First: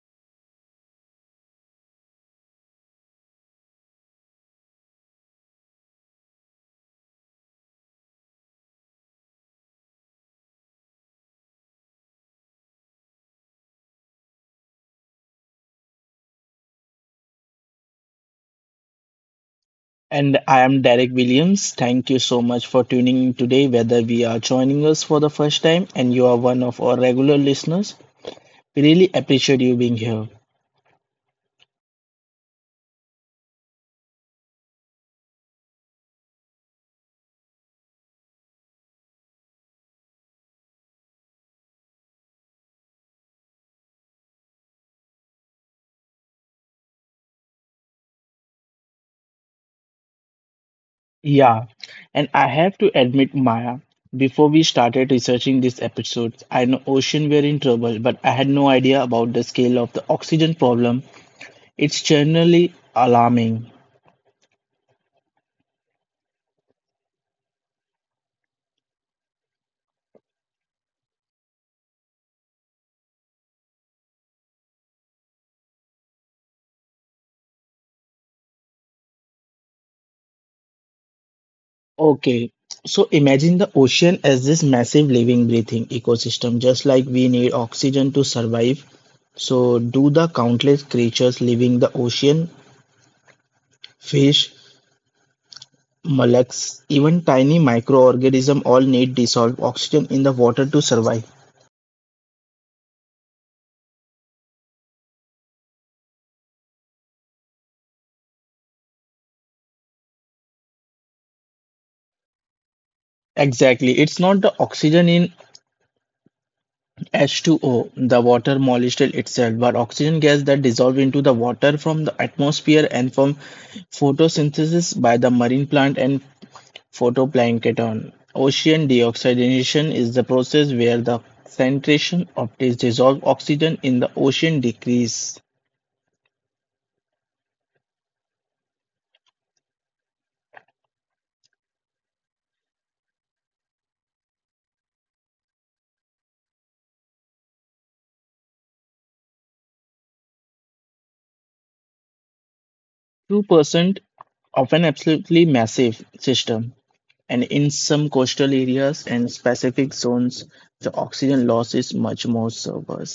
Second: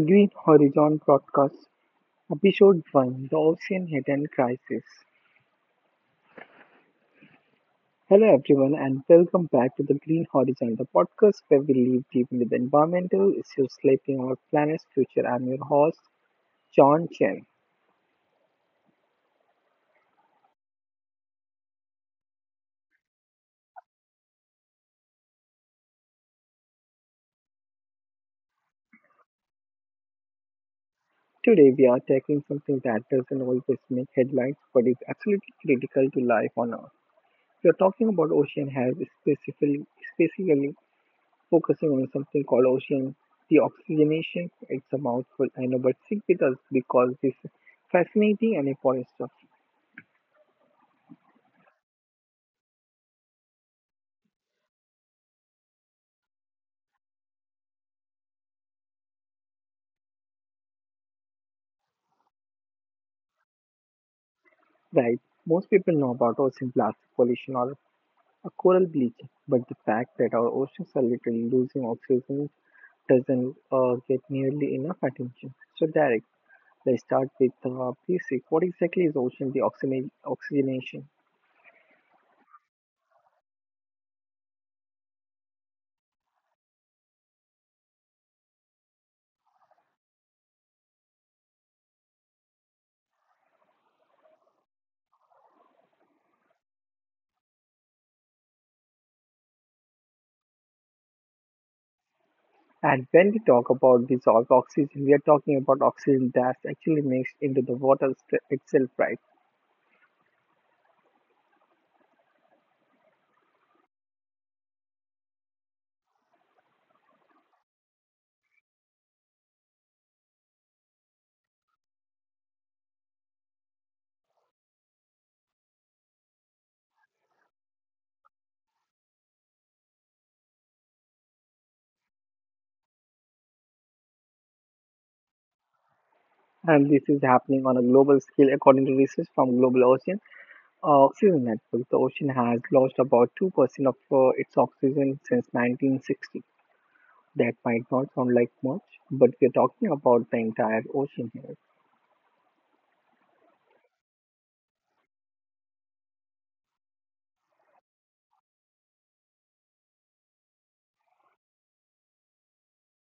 Green Horizon Podcast, Episode 1: The Ocean Hidden Crisis. Hello, everyone, and welcome back to The Green Horizon, the podcast where we live deep into the environmental issues shaping our planet's future. I'm your host, John Chen. And I am Derek Williams. Thank you so much for tuning in today, whether we are joining us for the first time and you are one of our regular listeners. We really appreciate you being here. Today, we are tackling something that doesn't always make headlines but is absolutely critical to life on Earth. We are talking about ocean health, specifically focusing on something called ocean, the oxygenation. It's a mouthful, I know, but stick with us because this is fascinating and important stuff. Yeah, and I have to admit, Maya, before we started researching this episode, I know ocean were in trouble, but I had no idea about the scale of the oxygen problem. It's generally alarming. Right, most people know about ocean plastic pollution or a coral bleach, but the fact that our oceans are literally losing oxygen doesn't get nearly enough attention. So, Derek, let's start with basic. What exactly is oxygenation? Okay, so imagine the ocean as this massive living, breathing ecosystem, just like we need oxygen to survive. So, do the countless creatures living the ocean, fish, mollusks, even tiny microorganisms all need dissolved oxygen in the water to survive? And when we talk about dissolved oxygen, we are talking about oxygen that's actually mixed into the itself, right? Exactly, it's not the oxygen in H2O, the water molecule itself, but oxygen gas that dissolve into the water from the atmosphere and from photosynthesis by the marine plant and Phytoplankton ocean deoxygenation is the process where the concentration of dissolved oxygen in the ocean decreases And this is happening on a global scale, according to research from Global Ocean Oxygen Network. The ocean has lost about 2% of its oxygen since 1960. That might not sound like much, but we are talking about the entire ocean here. 2% of an absolutely massive system. And in some coastal areas and specific zones, the oxygen loss is much more severe.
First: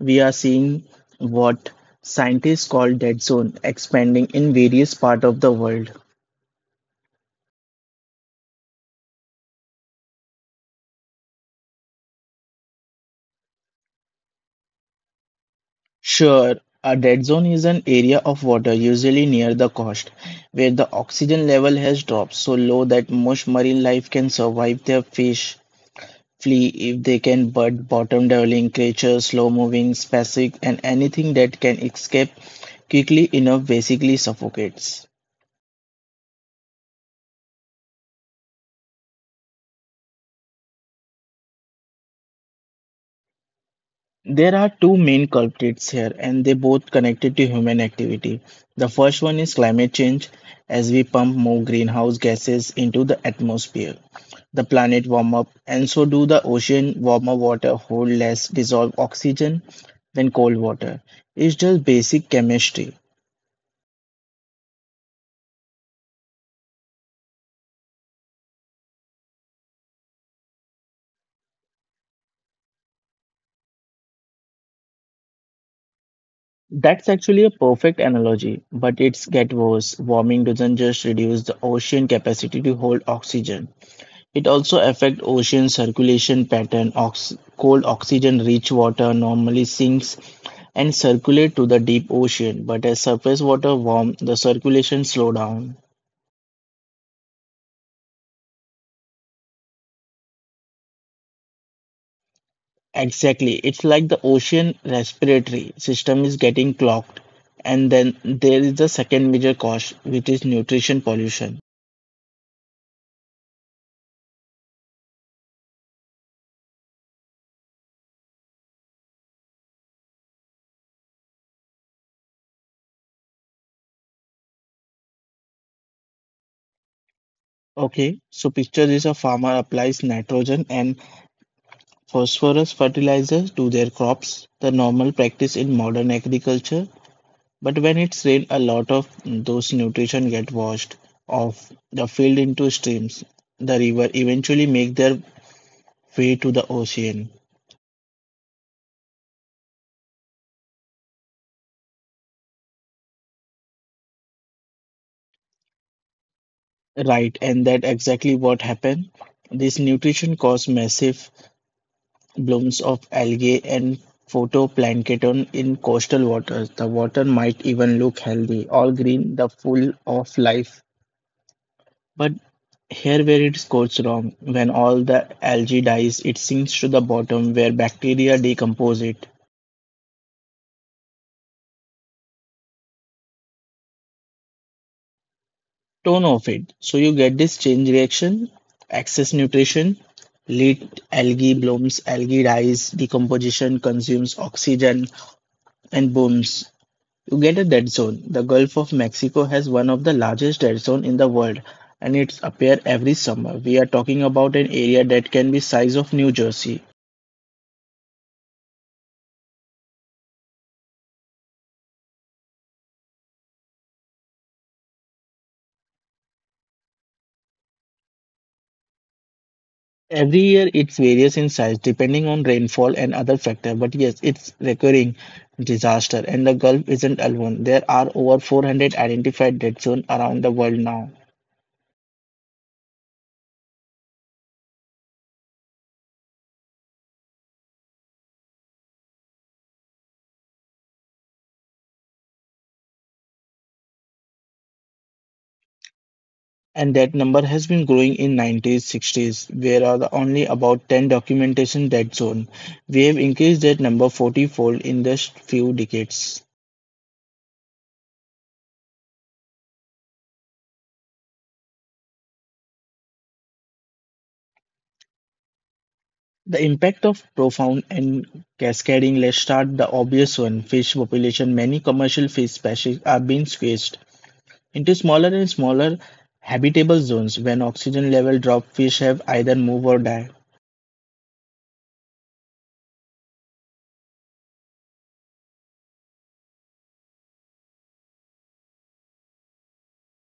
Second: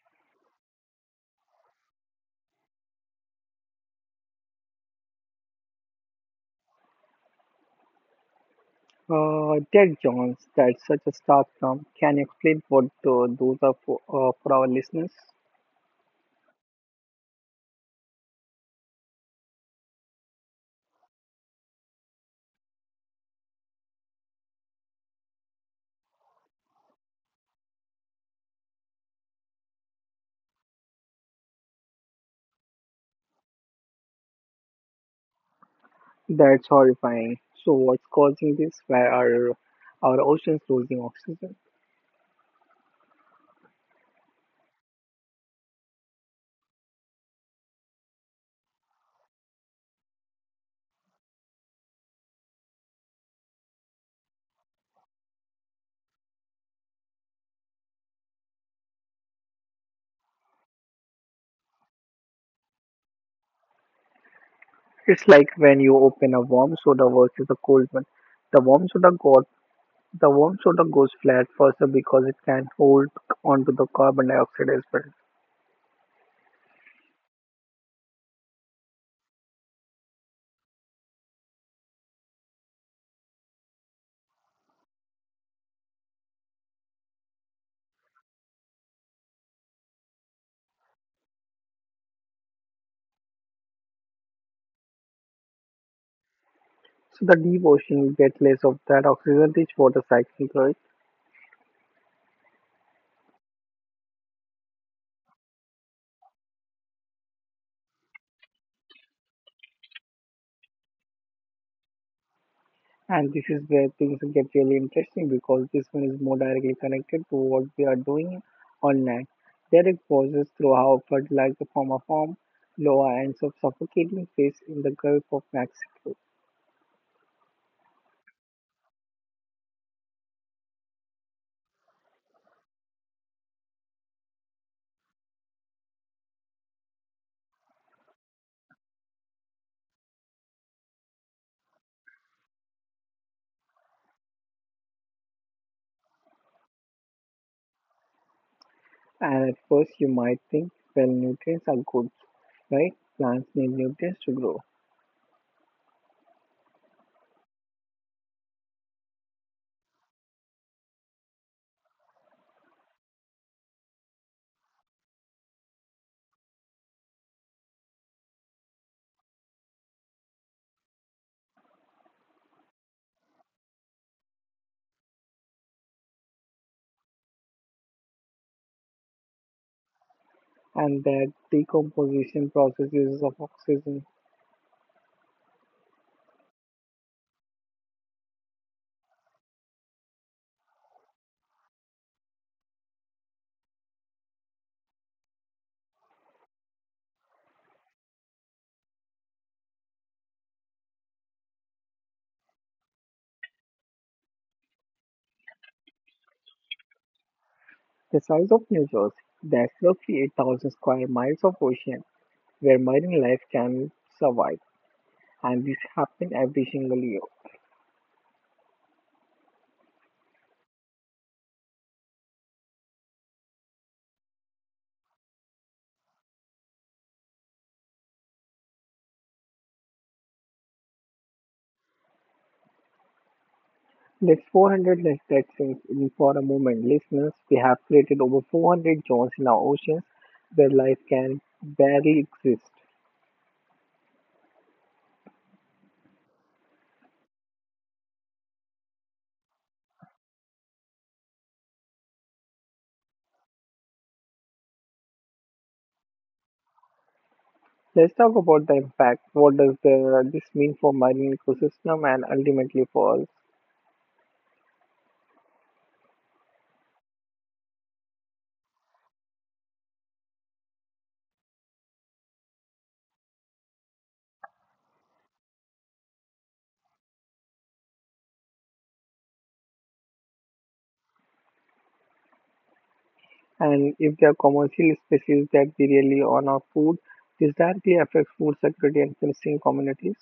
We are seeing what scientists call dead zone expanding in various parts of the world. Ted Jones, that's such a stark term. Can you explain what those are for our listeners? Sure, a dead zone is an area of water, usually near the coast, where the oxygen level has dropped so low that most marine life can survive their fish flee if they can, but bottom dwelling creatures, slow moving, spacic, and anything that can escape quickly enough basically suffocates. That's horrifying. So what's causing this? Where are our oceans losing oxygen? There are two main culprits here, and they both connected to human activity. The first one is climate change, as we pump more greenhouse gases into the atmosphere. The planet warm up, and so do the ocean. Warmer water hold less dissolved oxygen than cold water. It's just basic chemistry. It's like when you open a warm soda versus a cold one. The warm soda got the warm soda goes flat faster because it can hold onto the carbon dioxide as well. That's actually a perfect analogy, but it's get worse. Warming doesn't just reduce the ocean capacity to hold oxygen. It also affects ocean circulation pattern. Cold oxygen-rich water normally sinks and circulate to the deep ocean, but as surface water warm, the circulation slow down. So the deep ocean will get less of that oxygen rich water cycle, right? Exactly. It's like the ocean respiratory system is getting clogged. And then there is the second major cause, which is nutrition pollution. And this is where things get really interesting because this one is more directly connected to what we are doing on land. Direct pauses through how fertilizer from a farm, lower ends of suffocating fish in the Gulf of Mexico. Okay, so picture this, a farmer applies nitrogen and phosphorus fertilizers to their crops, the normal practice in modern agriculture. But when it's rain, a lot of those nutrition get washed off the field into streams. The river eventually make their way to the ocean. And at first you might think, well, nutrients are good, right? Plants need nutrients to grow. Right, and that exactly what happened. This nutrition caused massive blooms of algae and phytoplankton in coastal waters. The water might even look healthy, all green, the full of life. But here where it goes wrong, when all the algae dies, it sinks to the bottom where bacteria decompose it. And that decomposition process uses up oxygen. Tone of it. So you get this change reaction, excess nutrition, lead algae blooms, algae dies, decomposition consumes oxygen and booms. You get a dead zone. The Gulf of Mexico has one of the largest dead zone in the world and it's appears every summer. We are talking about an area that can be the size of New Jersey. The size of New Jersey, that's roughly 8,000 square miles of ocean where marine life can survive. And this happens every single year. Every year it varies in size depending on rainfall and other factors, but yes, it's recurring disaster and the Gulf isn't alone. There are over 400 identified dead zones around the world now. That's 400 less dead since in for a moment, listeners. We have created over 400 zones in our oceans where life can barely exist. And that number has been growing in 90s, 60s, where are the only about 10 documentation dead zone. We have increased that number 40-fold in just few decades. Let's talk about the impact. What does this mean for marine ecosystem and ultimately for us? The impact of profound and cascading, let's start the obvious one, fish population. Many commercial fish species are being squeezed into smaller and smaller habitable zones when oxygen level drop fish have either move or die. And if there are commercial species that we really on our food, this directly affects food security and fishing communities.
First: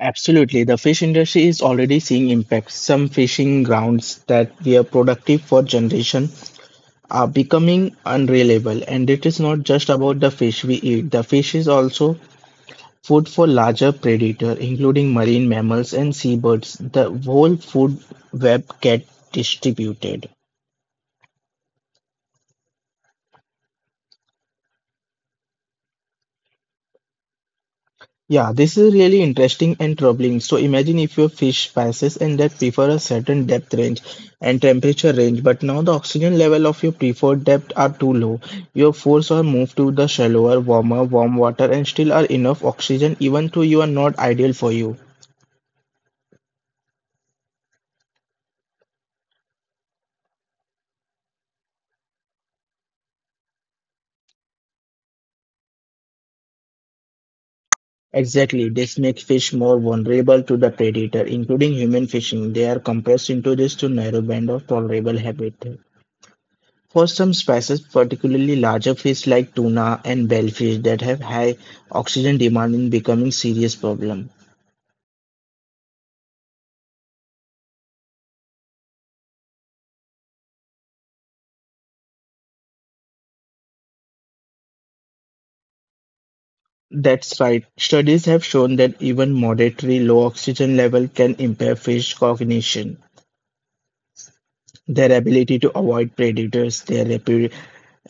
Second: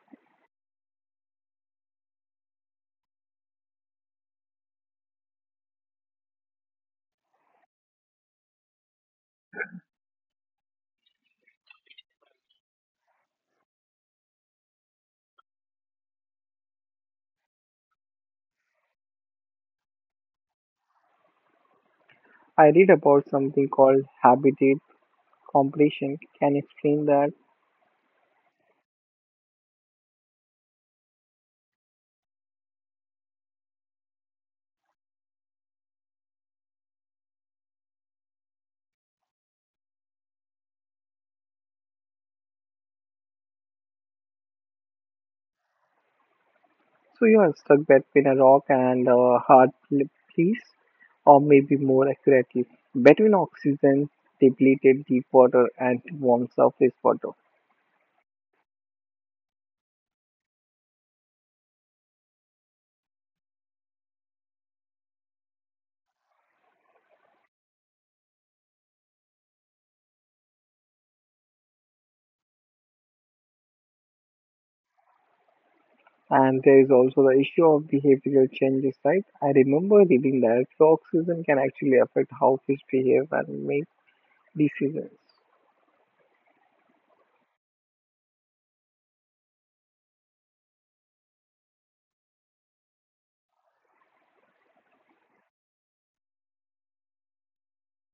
Absolutely, the fish industry is already seeing impacts. Some fishing grounds that were productive for generations are becoming unreliable and it is not just about the fish we eat. The fish is also food for larger predators, including marine mammals and seabirds. The whole food web gets distributed. I read about something called habitat compression. Can you explain that? Yeah, this is really interesting and troubling. So imagine if your fish passes and that prefer a certain depth range and temperature range, but now the oxygen level of your preferred depth are too low. Your force are moved to the shallower, warmer, warm water and still are enough oxygen even though you are not ideal for you. So you are stuck between a rock and a place, or maybe more accurately, between oxygen depleted deep water and warm surface water. Exactly, this makes fish more vulnerable to the predator, including human fishing. They are compressed into this to narrow band of tolerable habitat. For some species, particularly larger fish like tuna and bellfish that have high oxygen demand in becoming serious problem. And there is also the issue of behavioral changes, right? I remember reading that so oxygen can actually affect how fish behave and make decisions. That's right. Studies have shown that even moderately low oxygen level can impair fish cognition, their ability to avoid predators, their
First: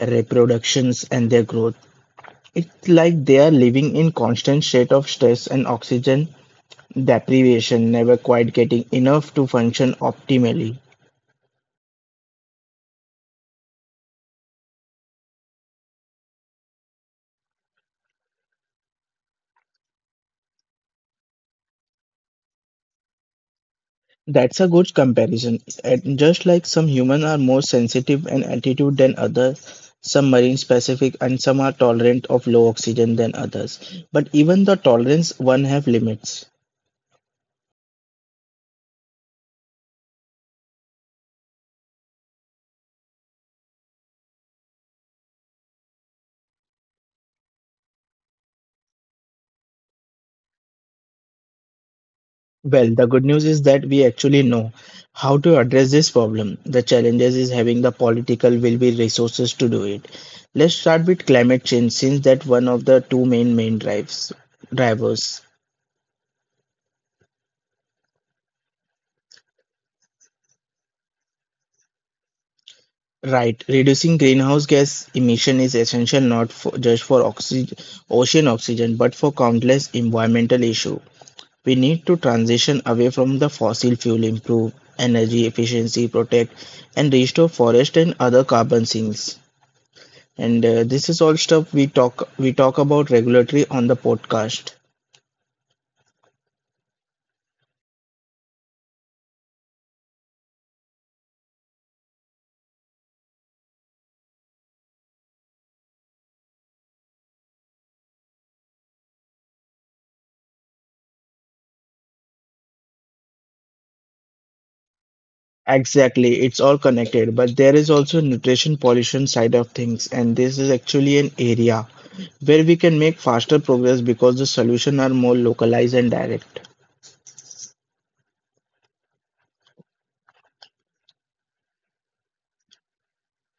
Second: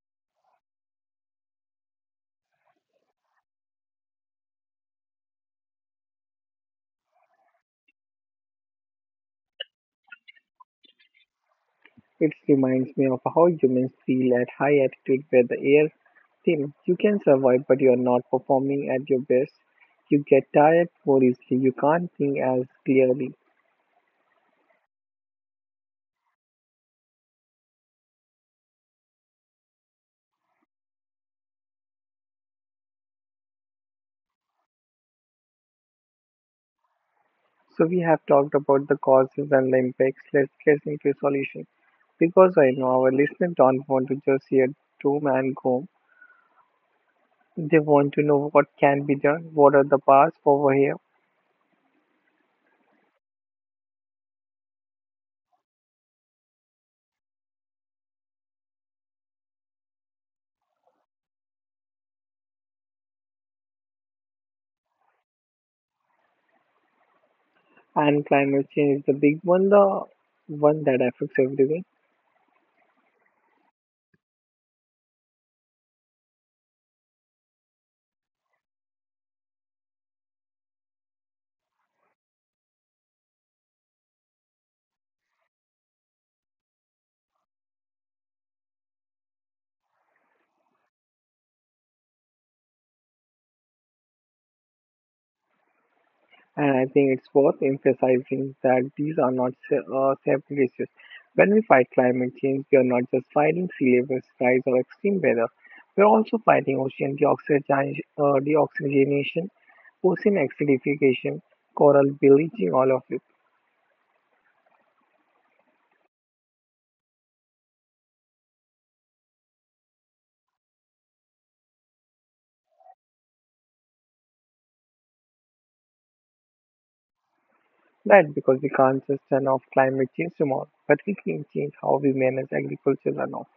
reproductions, and their growth. It's like they are living in constant state of stress and oxygen deprivation, never quite getting enough to function optimally. It reminds me of how humans feel at high altitude where the air thin. You can survive but you're not performing at your best. You get tired more easily. You can't think as clearly. That's a good comparison. And just like some humans are more sensitive and altitude than others, some marine specific and some are tolerant of low oxygen than others. But even the tolerance one have limits. So we have talked about the causes and the impacts. Let's get into solution, because I know our listeners don't want to just hear doom and gloom. They want to know what can be done, what are the paths over here. Well, the good news is that we actually know how to address this problem. The challenges is having the political will be resources to do it. Let's start with climate change since that one of the two main drives drivers. And climate change is the big one, the one that affects everyone. Right. Reducing greenhouse gas emission is essential not for, just for oxy ocean oxygen, but for countless environmental issues. We need to transition away from the fossil fuel, improve energy efficiency, protect and restore forest and other carbon sinks. And this is all stuff we talk about regularly on the podcast. And I think it's worth emphasizing that these are not separate issues. When we fight climate change, we are not just fighting sea levels rise or extreme weather. We are also fighting deoxygenation, ocean acidification, coral bleaching, all of it. Exactly, it's all connected, but there is also nutrition pollution side of things, and this is actually an area where we can make faster progress because the solutions are more localized and direct. That because we can't just turn off climate change tomorrow, but we can change how we manage agriculture runoff.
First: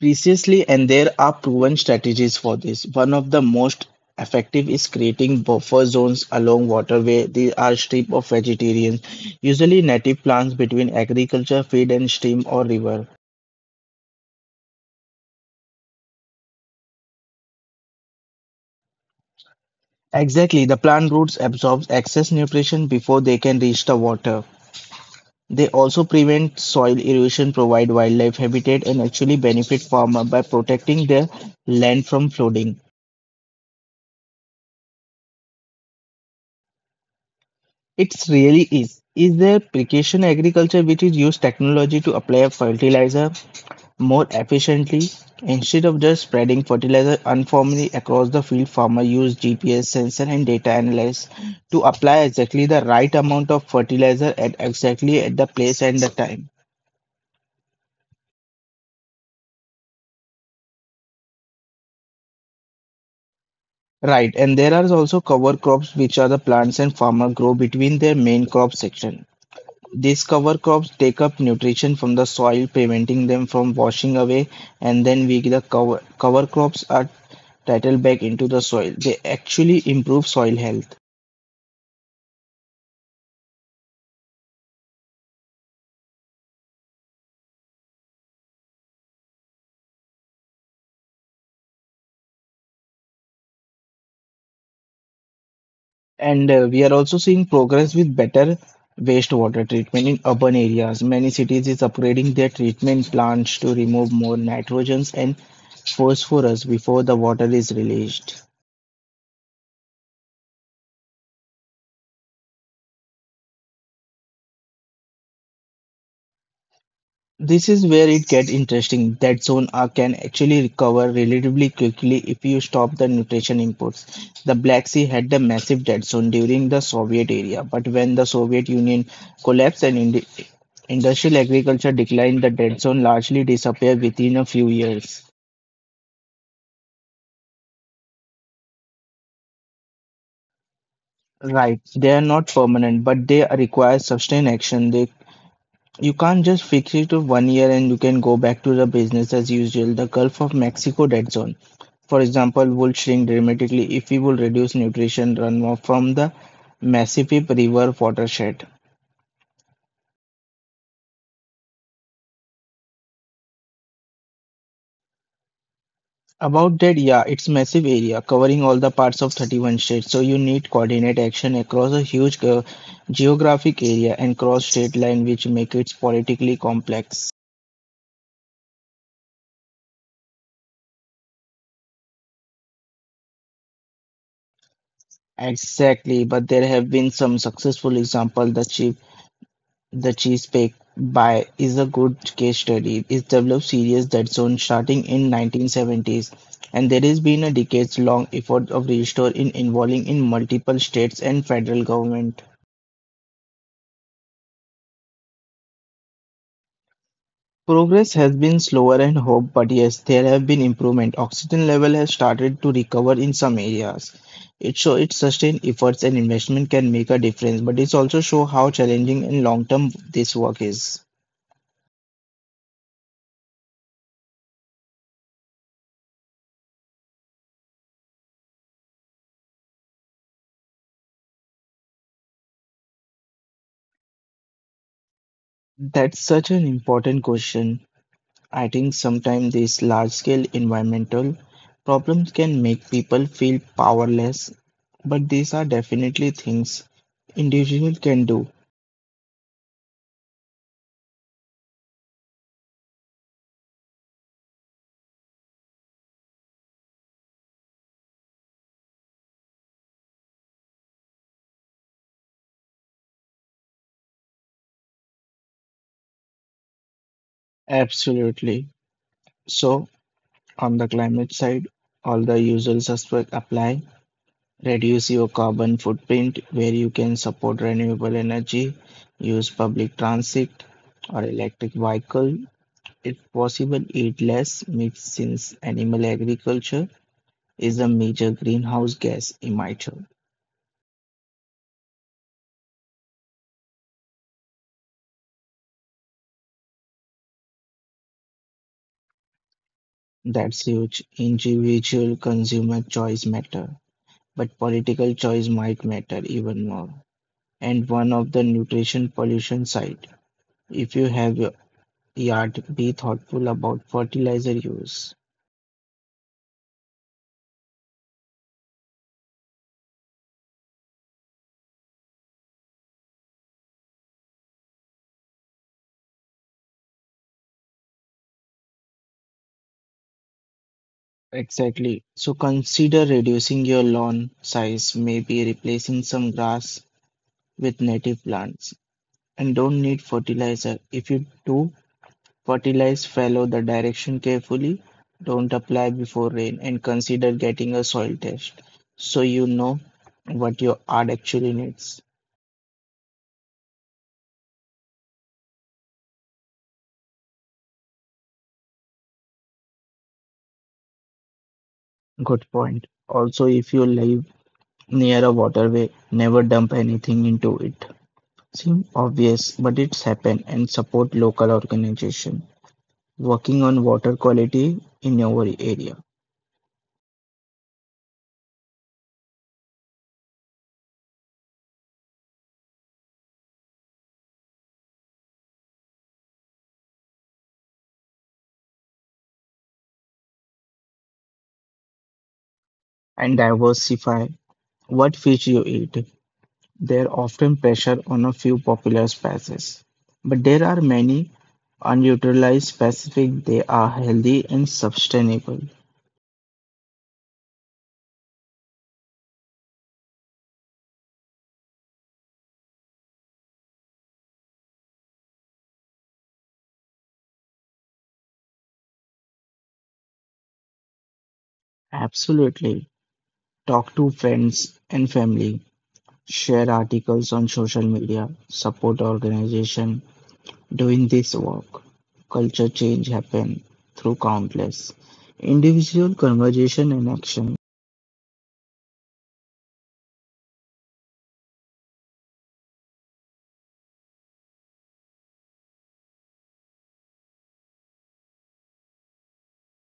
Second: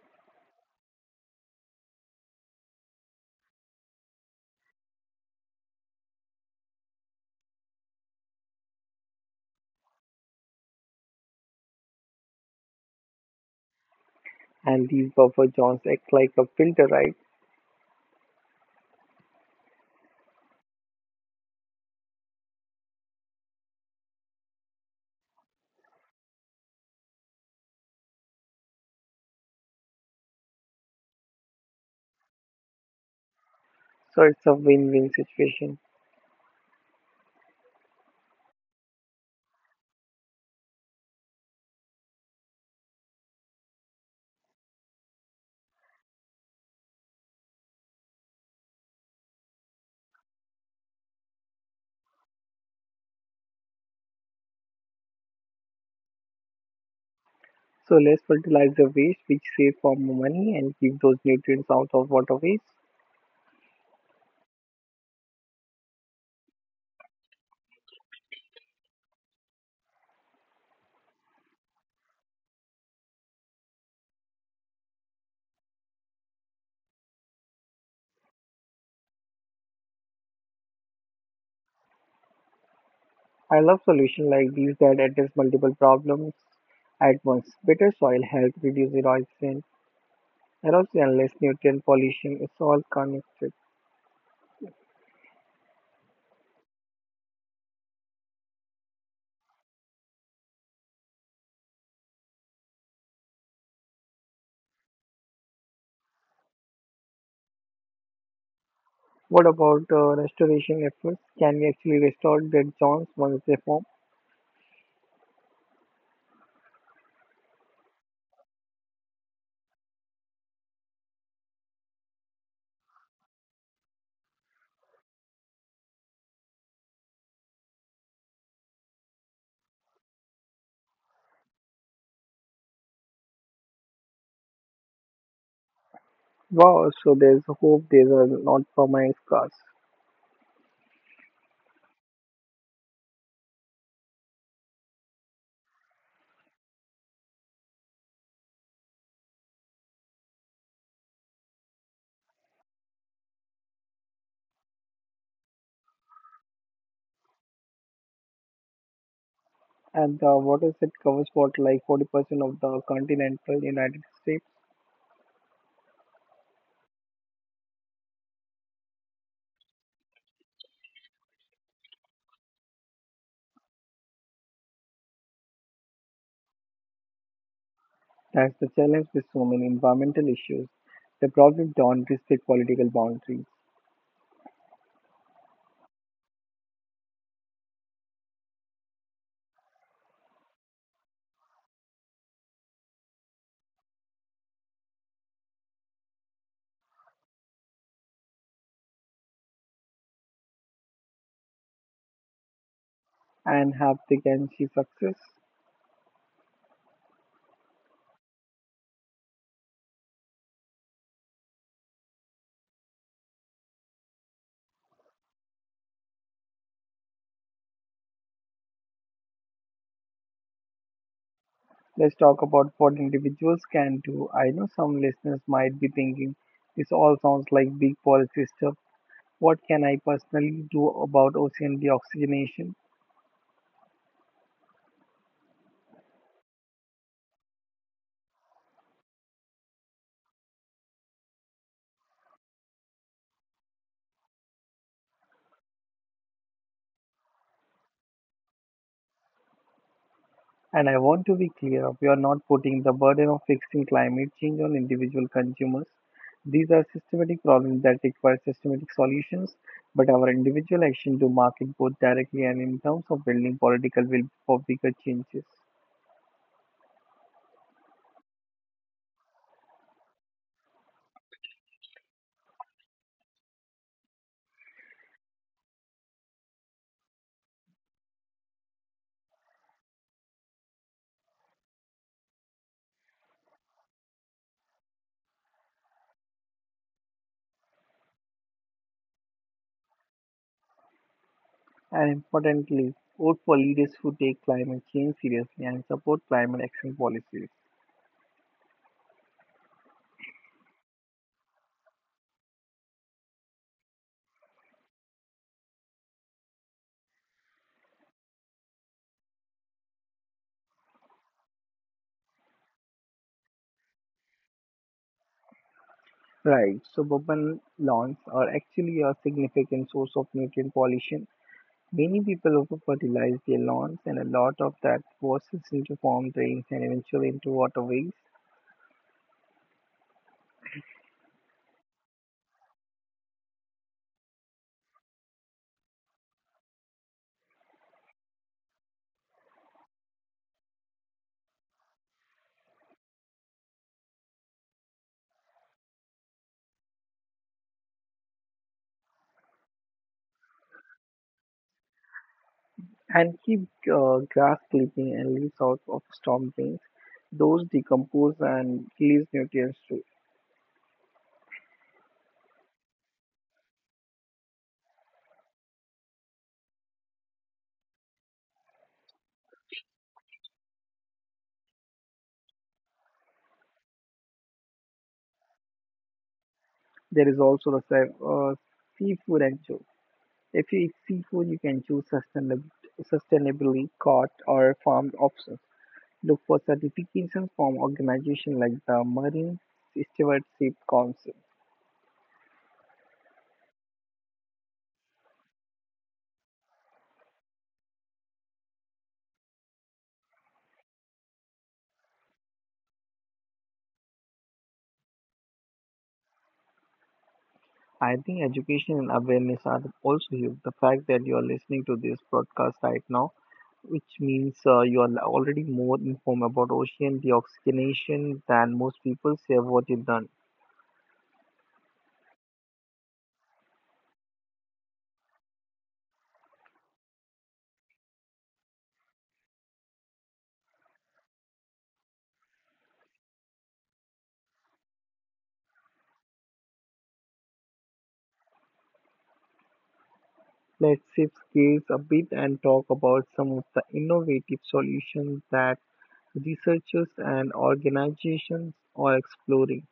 Precisely, and there are proven strategies for this. One of the most effective is creating buffer zones along waterway. These are strip of vegetarian, usually native plants between agriculture, feed and stream or river. And these buffer zones act like a filter, right? Exactly, the plant roots absorb excess nutrition before they can reach the water. They also prevent soil erosion, provide wildlife habitat, and actually benefit farmer by protecting their land from flooding. So it's a win-win situation. It's really is. Is there precision agriculture which is use technology to apply a fertilizer more efficiently? Instead of just spreading fertilizer uniformly across the field, farmer use GPS sensor and data analysis to apply exactly the right amount of fertilizer at exactly at the place and the time. So let's fertilize the waste which save farm money and keep those nutrients out of waterways. Right, and there are also cover crops which are the plants and farmer grow between their main crop section. These cover crops take up nutrition from the soil, preventing them from washing away, and then we the cover crops are titled back into the soil. They actually improve soil health. I love solutions like these that address multiple problems at once. Better soil health, erosion and less nutrient pollution. It's all connected. And we are also seeing progress with better wastewater treatment in urban areas. Many cities is upgrading their treatment plants to remove more nitrogens and phosphorus before the water is released. What about restoration efforts? Can we actually restore dead zones once they form? This is where it gets interesting. That zone can actually recover relatively quickly if you stop the nutrition imports. The Black Sea had the massive dead zone during the Soviet era, but when the Soviet Union collapsed and industrial agriculture declined, the dead zone largely disappeared within a few years. Wow, so there's hope these are not permanent scars. Right, they are not permanent, but they require sustained action. They you can't just fix it to 1 year and you can go back to the business as usual. The Gulf of Mexico dead zone, for example, would shrink dramatically if we would reduce nutrition runoff from the Mississippi River watershed. And the water set covers what like 40% of the continental United States. About that, yeah, it's massive area covering all the parts of 31 states, so you need coordinate action across a huge geographic area and cross state line, which make it politically complex. That's the challenge with so many environmental issues. The problem don't respect political boundaries. Exactly, but there have been some successful examples. "The Cheese Bake By" is a good case study. It developed serious zone starting in 1970s, and there has been a decades-long effort of restore involving in multiple states and federal government. And have they can see success? Progress has been slower and hope, but yes, there have been improvement. Oxygen level has started to recover in some areas. It shows its sustained efforts and investment can make a difference, but it also shows how challenging and long term this work is. Let's talk about what individuals can do. I know some listeners might be thinking, this all sounds like big policy stuff. What can I personally do about ocean deoxygenation? That's such an important question. I think sometimes these large-scale environmental problems can make people feel powerless, but these are definitely things individuals can do. And I want to be clear, we are not putting the burden of fixing climate change on individual consumers. These are systematic problems that require systematic solutions, but our individual action to market both directly and in terms of building political will for bigger changes. Absolutely. So, on the climate side, all the usual suspects apply. Reduce your carbon footprint where you can support renewable energy, use public transit or electric vehicle. If possible, eat less meat since animal agriculture is a major greenhouse gas emitter. And importantly, vote for leaders who take climate change seriously and support climate action policies. That's huge. Individual consumer choice matter, but political choice might matter even more. And one of the nutrition pollution side. If you have a yard, be thoughtful about fertilizer use. Right, suburban lawns are actually a significant source of nutrient pollution. Many people over fertilize their lawns, and a lot of that washes into farm drains and eventually into waterways, Exactly. So consider reducing your lawn size, maybe replacing some grass with native plants. And don't need fertilizer. If you do, fertilize fallow the direction carefully, don't apply before rain, and consider getting a soil test so you know what your yard actually needs. and keep grass clipping and leaves out of storm drains. Those decompose and release nutrients too. Good point. Also, if you live near a waterway, never dump anything into it. Seems obvious, but it's happened, and support local organization working on water quality in your area There is also the seafood and chow. If you eat seafood, you can choose sustainably caught or farmed options. Look for certifications from organizations like the Marine Stewardship Council. and diversify what fish you eat. There often pressure on a few popular species, but there are many unutilized species. They are healthy and sustainable. I think education and awareness are also huge. The fact that you are listening to this broadcast right now, which means you are already more informed about ocean deoxygenation than most people. Say what you've done. Absolutely. Talk to friends and family. Share articles on social media. Support organization doing this work. Culture change happen through countless individual conversation and action. Let's shift gears a bit and talk about some of the innovative solutions that researchers and organizations are exploring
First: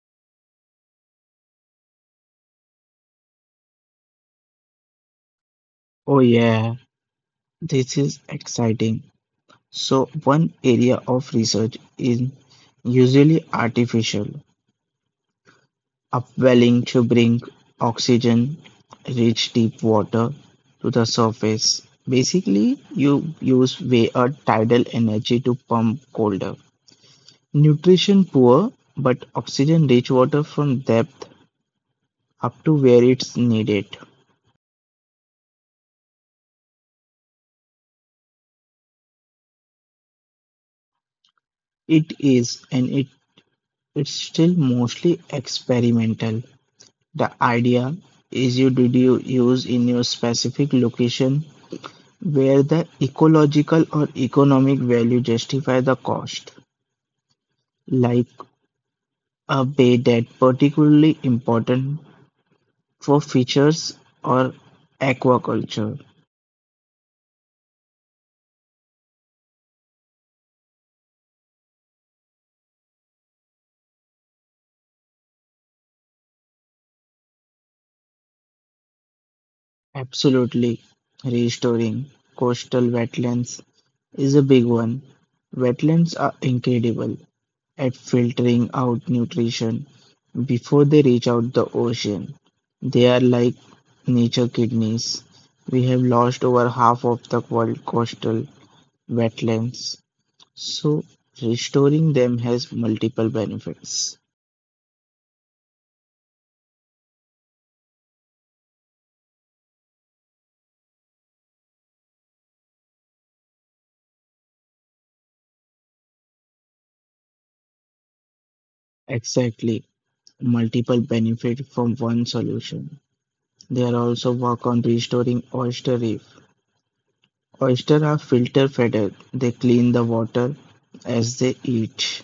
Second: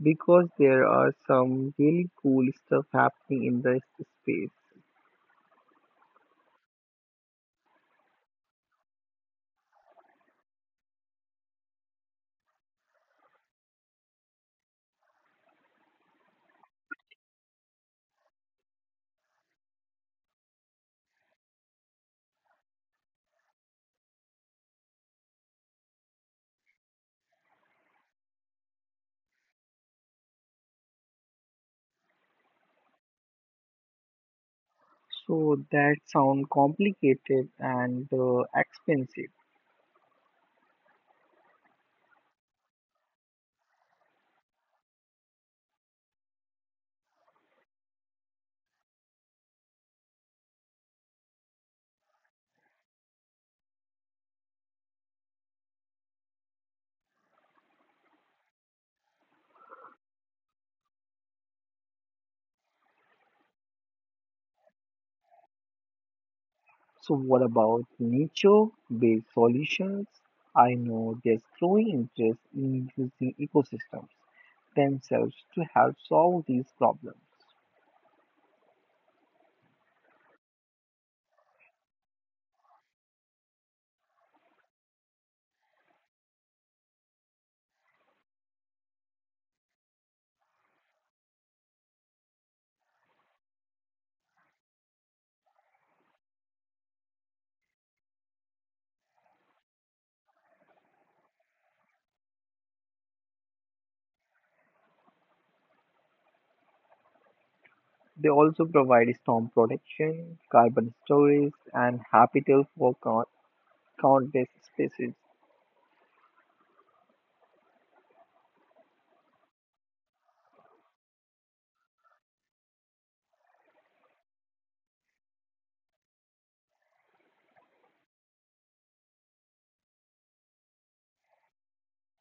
because there are some really cool stuff happening in this space. Oh yeah, this is exciting. So one area of research is usually artificial upwelling to bring oxygen-rich deep water to the surface. Basically, you use way or tidal energy to pump colder, nutrition poor, but oxygen-rich water from depth up to where it's needed. So that sound complicated and expensive. It is, and it's still mostly experimental. The idea is you use in your specific location where the ecological or economic value justify the cost, like a bay that particularly important for fisheries or aquaculture. So what about nature-based solutions? I know there's growing interest in using ecosystems themselves to help solve these problems. Absolutely, restoring coastal wetlands is a big one. Wetlands are incredible at filtering out nutrition before they reach out the ocean. They are like nature kidneys. We have lost over half of the world coastal wetlands. So restoring them has multiple benefits. They also provide storm protection, carbon storage, and habitat for countless species. Exactly, multiple benefit from one solution. They are also work on restoring oyster reef. Oyster are filter fed. They clean the water as they eat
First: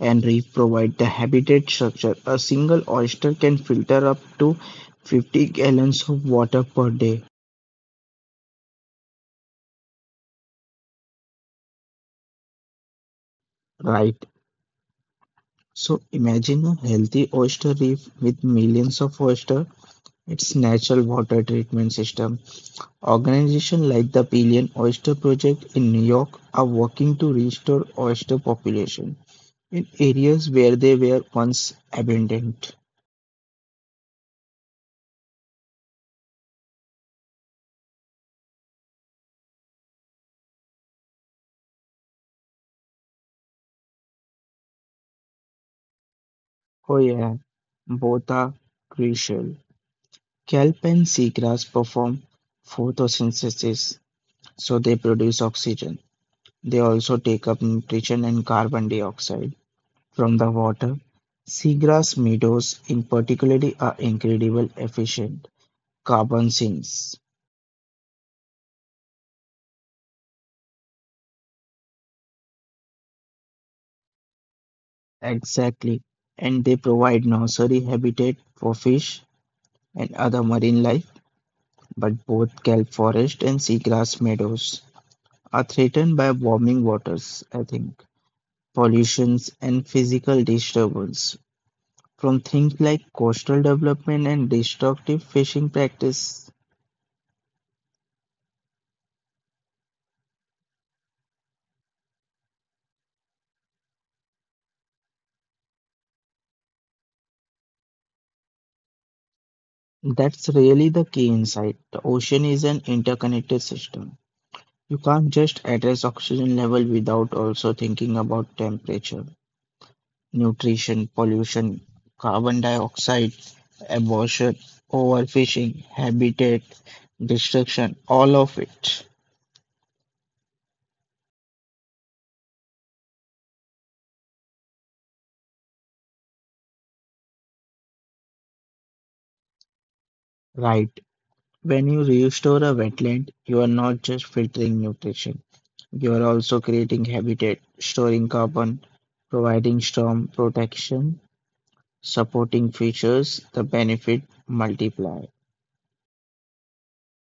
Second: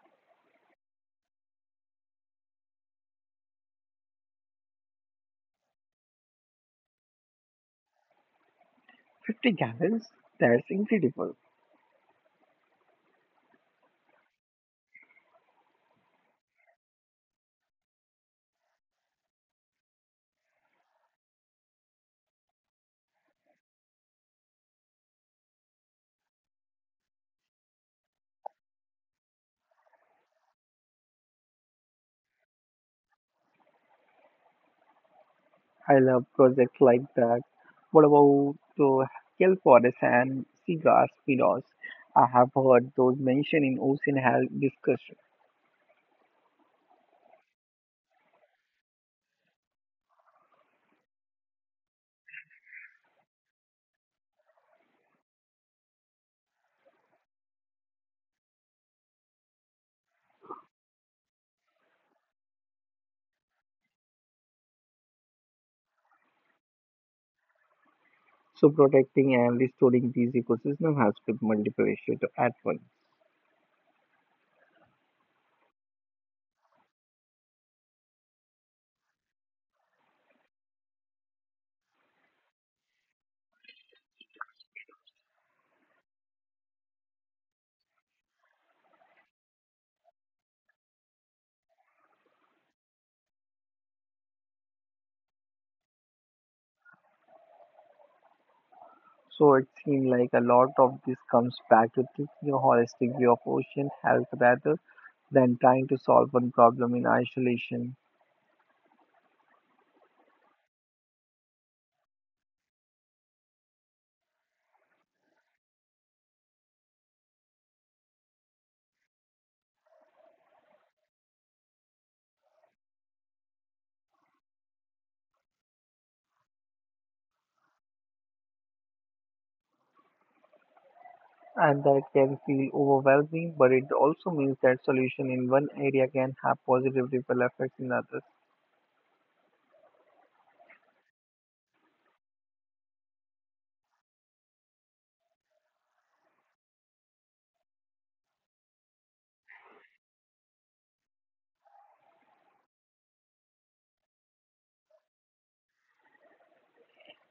and reprovide the habitat structure. A single oyster can filter up to 50 gallons of water per day, 50 gallons? That's incredible. right? So imagine a healthy oyster reef with millions of oysters. Its natural water treatment system. Organizations like the Billion Oyster Project in New York are working to restore oyster population in areas where they were once abundant. I love projects like that. What about the kelp forests and seagrass meadows? I have heard those mentioned in ocean health discussion. Oh yeah, both are crucial. Kelp and seagrass perform photosynthesis, so they produce oxygen. They also take up nutrition and carbon dioxide from the water. Seagrass meadows in particular are incredibly efficient carbon sinks. So protecting and restoring these ecosystems has been multiple issues at once. Exactly. And they provide nursery habitat for fish and other marine life, but both kelp forest and seagrass meadows are threatened by warming waters, I think, pollutions and physical disturbance from things like coastal development and destructive fishing practice. So it seems like a lot of this comes back to taking a holistic view of ocean health rather than trying to solve one problem in isolation. That's really the key insight. The ocean is an interconnected system. You can't just address oxygen level without also thinking about temperature, nutrition, pollution, carbon dioxide, abortion, overfishing, habitat destruction, all of it. And that can feel overwhelming, but it also means that solution in one area can have positive ripple effects in others. Right. When you restore a wetland, you are not just filtering nutrition, you are also creating habitat, storing carbon, providing storm protection, supporting fishes, the benefit multiply.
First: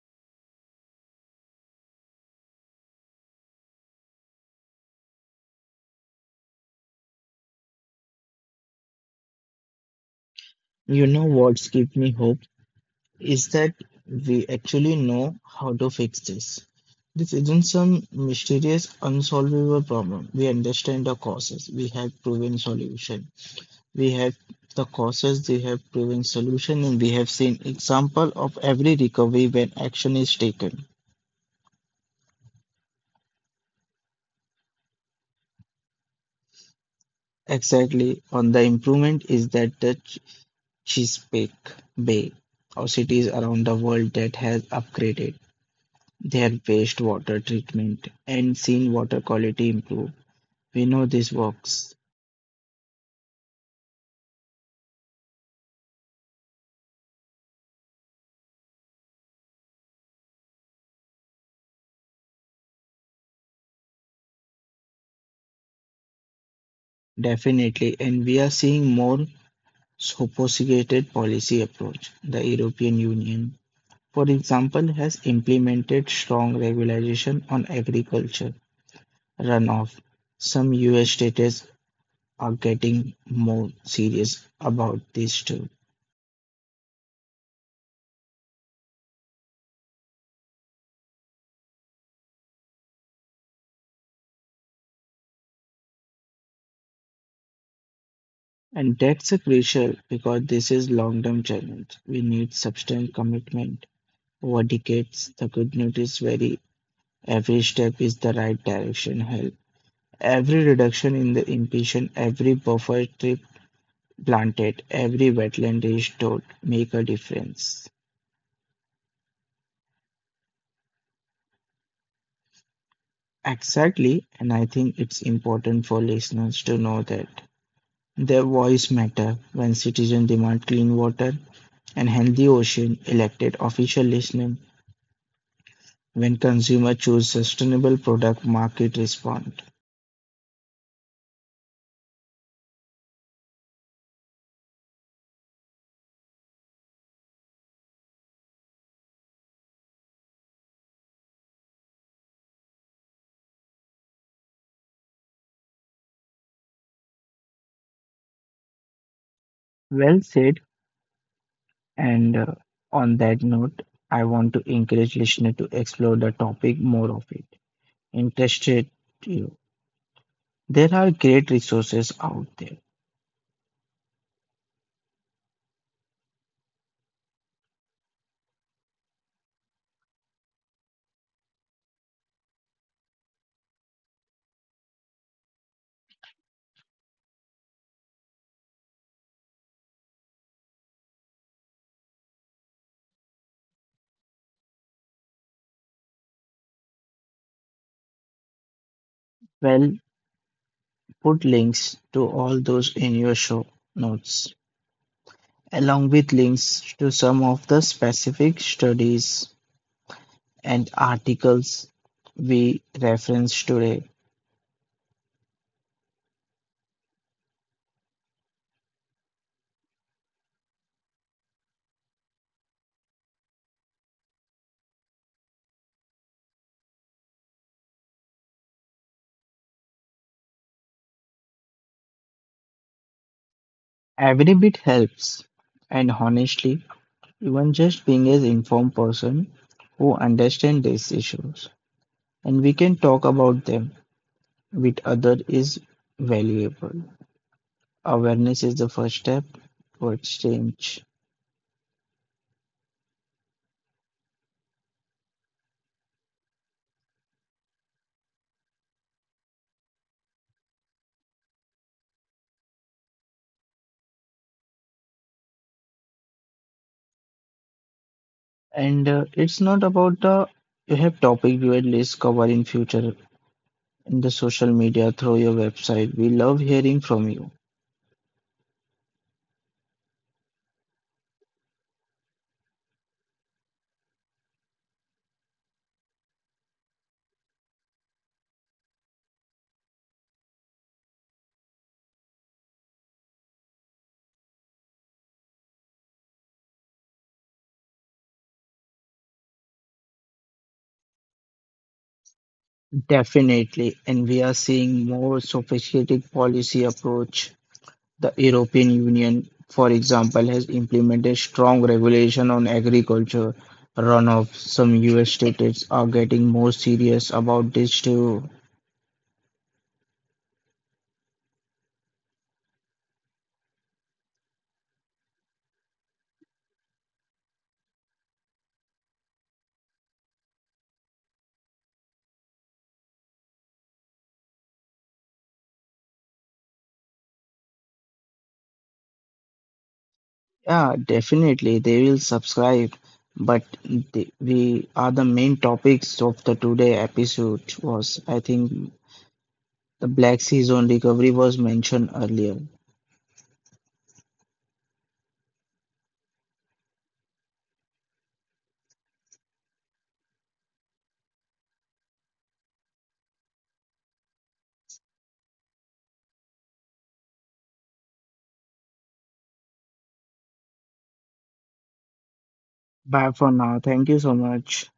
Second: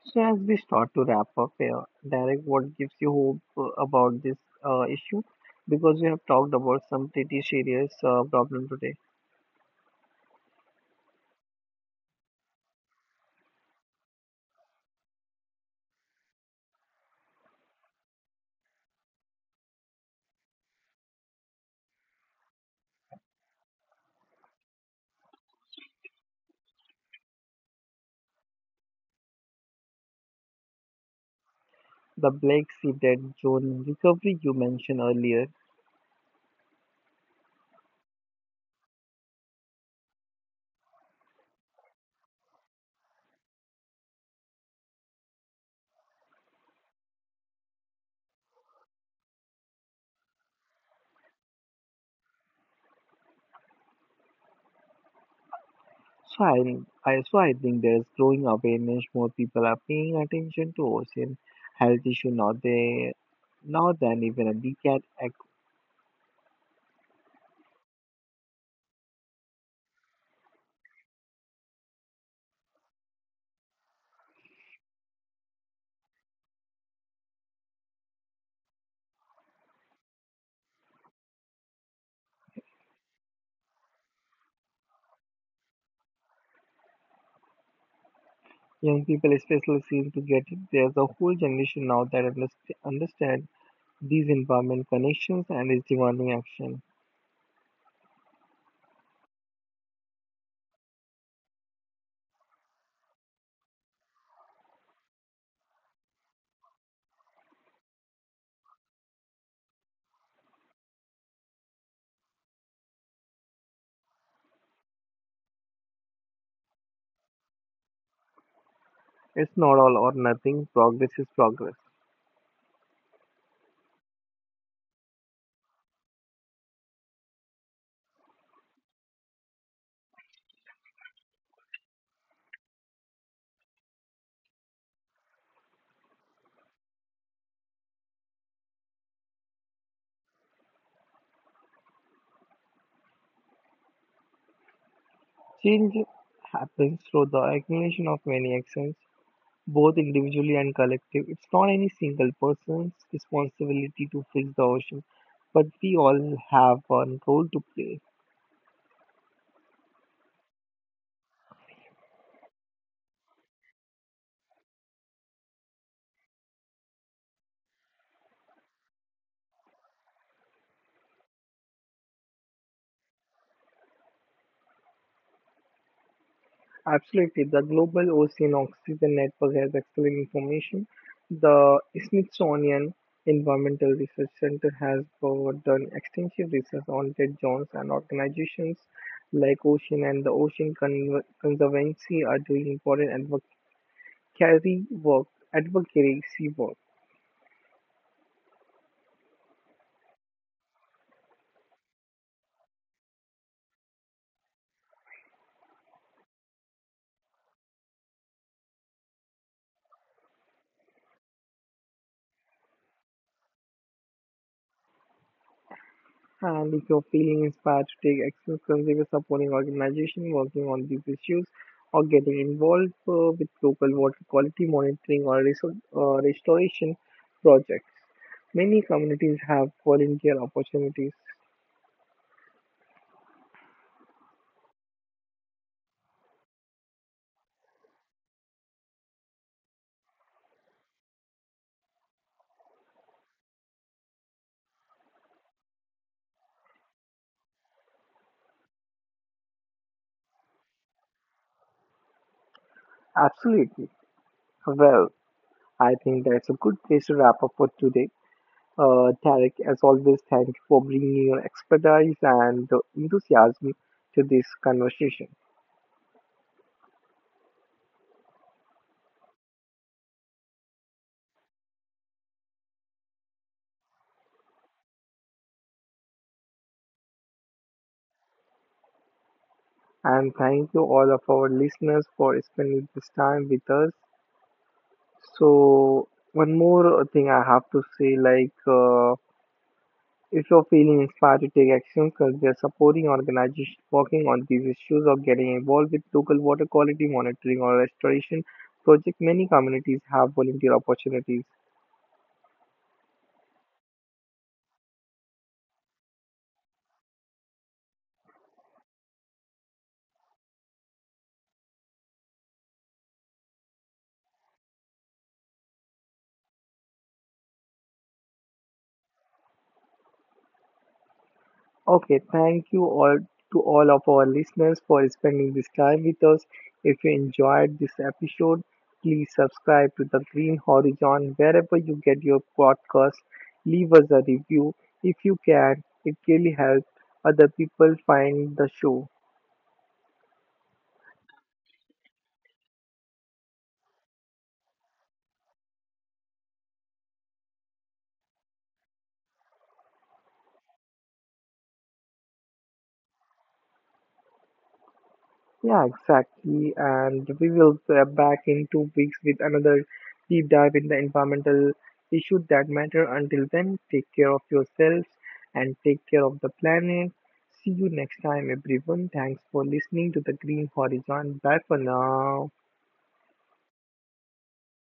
So, as we start to wrap up here, Derek, what gives you hope about this issue? Because we have talked about some pretty serious problem today. You know what's gives me hope is that we actually know how to fix this. This isn't some mysterious unsolvable problem. We understand the causes. We have proven solution. We have the causes, we have proven solution, and we have seen example of every recovery when action is taken. The Black Sea dead zone recovery you mentioned earlier. Exactly on the improvement is that the Chesapeake Bay or cities around the world that has upgraded their wastewater treatment and seen water quality improve. We know this works. So I think there's growing awareness. More people are paying attention to ocean health issue now. They now than even a decade ago. Definitely, and we are seeing more sophisticated policy approach. The European Union, for example, has implemented strong regulation on agriculture runoff. Some US states are getting more serious about this too. Young people especially seem to get it. There's a whole generation now that understand these environment connections and is demanding action. And that's a crucial because this is long-term challenge. We need substantial commitment over decades. The good news is very every step is the right direction. Help every reduction in the emission, every buffer tree planted, every wetland restored make a difference. It's not all or nothing, progress is progress. Exactly, and I think it's important for listeners to know that their voice matter when citizens demand clean water and healthy ocean, elected official listen when consumer choose sustainable product market respond. Change happens through the accumulation of many actions, both individually and collective. It's not any single person's responsibility to fix the ocean, but we all have a role to play. Well said, and on that note, I want to encourage listener to explore the topic more of it. Interested you. There are great resources out there. Absolutely. The Global Ocean Oxygen Network has excellent information. The Smithsonian Environmental Research Center has done extensive research on dead zones, and organizations like Ocean and the Conservancy are doing important advocacy work, advocacy work. Well, put links to all those in your show notes, along with links to some of the specific studies and articles we reference today. And if you're feeling inspired to take action, consider supporting organizations working on these issues or getting involved with local water quality monitoring or restoration projects. Many communities have volunteer opportunities. Every bit helps, and honestly, even just being an informed person who understands these issues and we can talk about them with others is valuable. Awareness is the first step towards change, Absolutely. Well, I think that's a good place to wrap up for today. Tarek, as always, thank you for bringing your expertise and enthusiasm to this conversation. and it's not about the you have topic you at least cover in future in the social media through your website. We love hearing from you. And thank you all of our listeners for spending this time with us. So, one more thing I have to say like, if you're feeling inspired to take action, consider supporting organizations working on these issues or getting involved with local water quality monitoring or restoration projects. Many communities have volunteer opportunities. Definitely, and we are seeing more sophisticated policy approach. The European Union, for example, has implemented strong regulation on agriculture runoff. Some US states are getting more serious about this too. Okay, thank you all to all of our listeners for spending this time with us. If you enjoyed this episode, please subscribe to the Green Horizon wherever you get your podcast. Leave us a review if you can. It really helps other people find the show. Yeah, definitely they will subscribe, but we are the main topics of the today episode was, I think, the Black Sea zone recovery was mentioned earlier. Yeah, exactly. And we will back in 2 weeks with another deep dive in the environmental issues that matter. Until then, take care of yourselves and take care of the planet. See you next time, everyone. Thanks for listening to the Green Horizon. Bye for now. Bye for now. Thank you so much.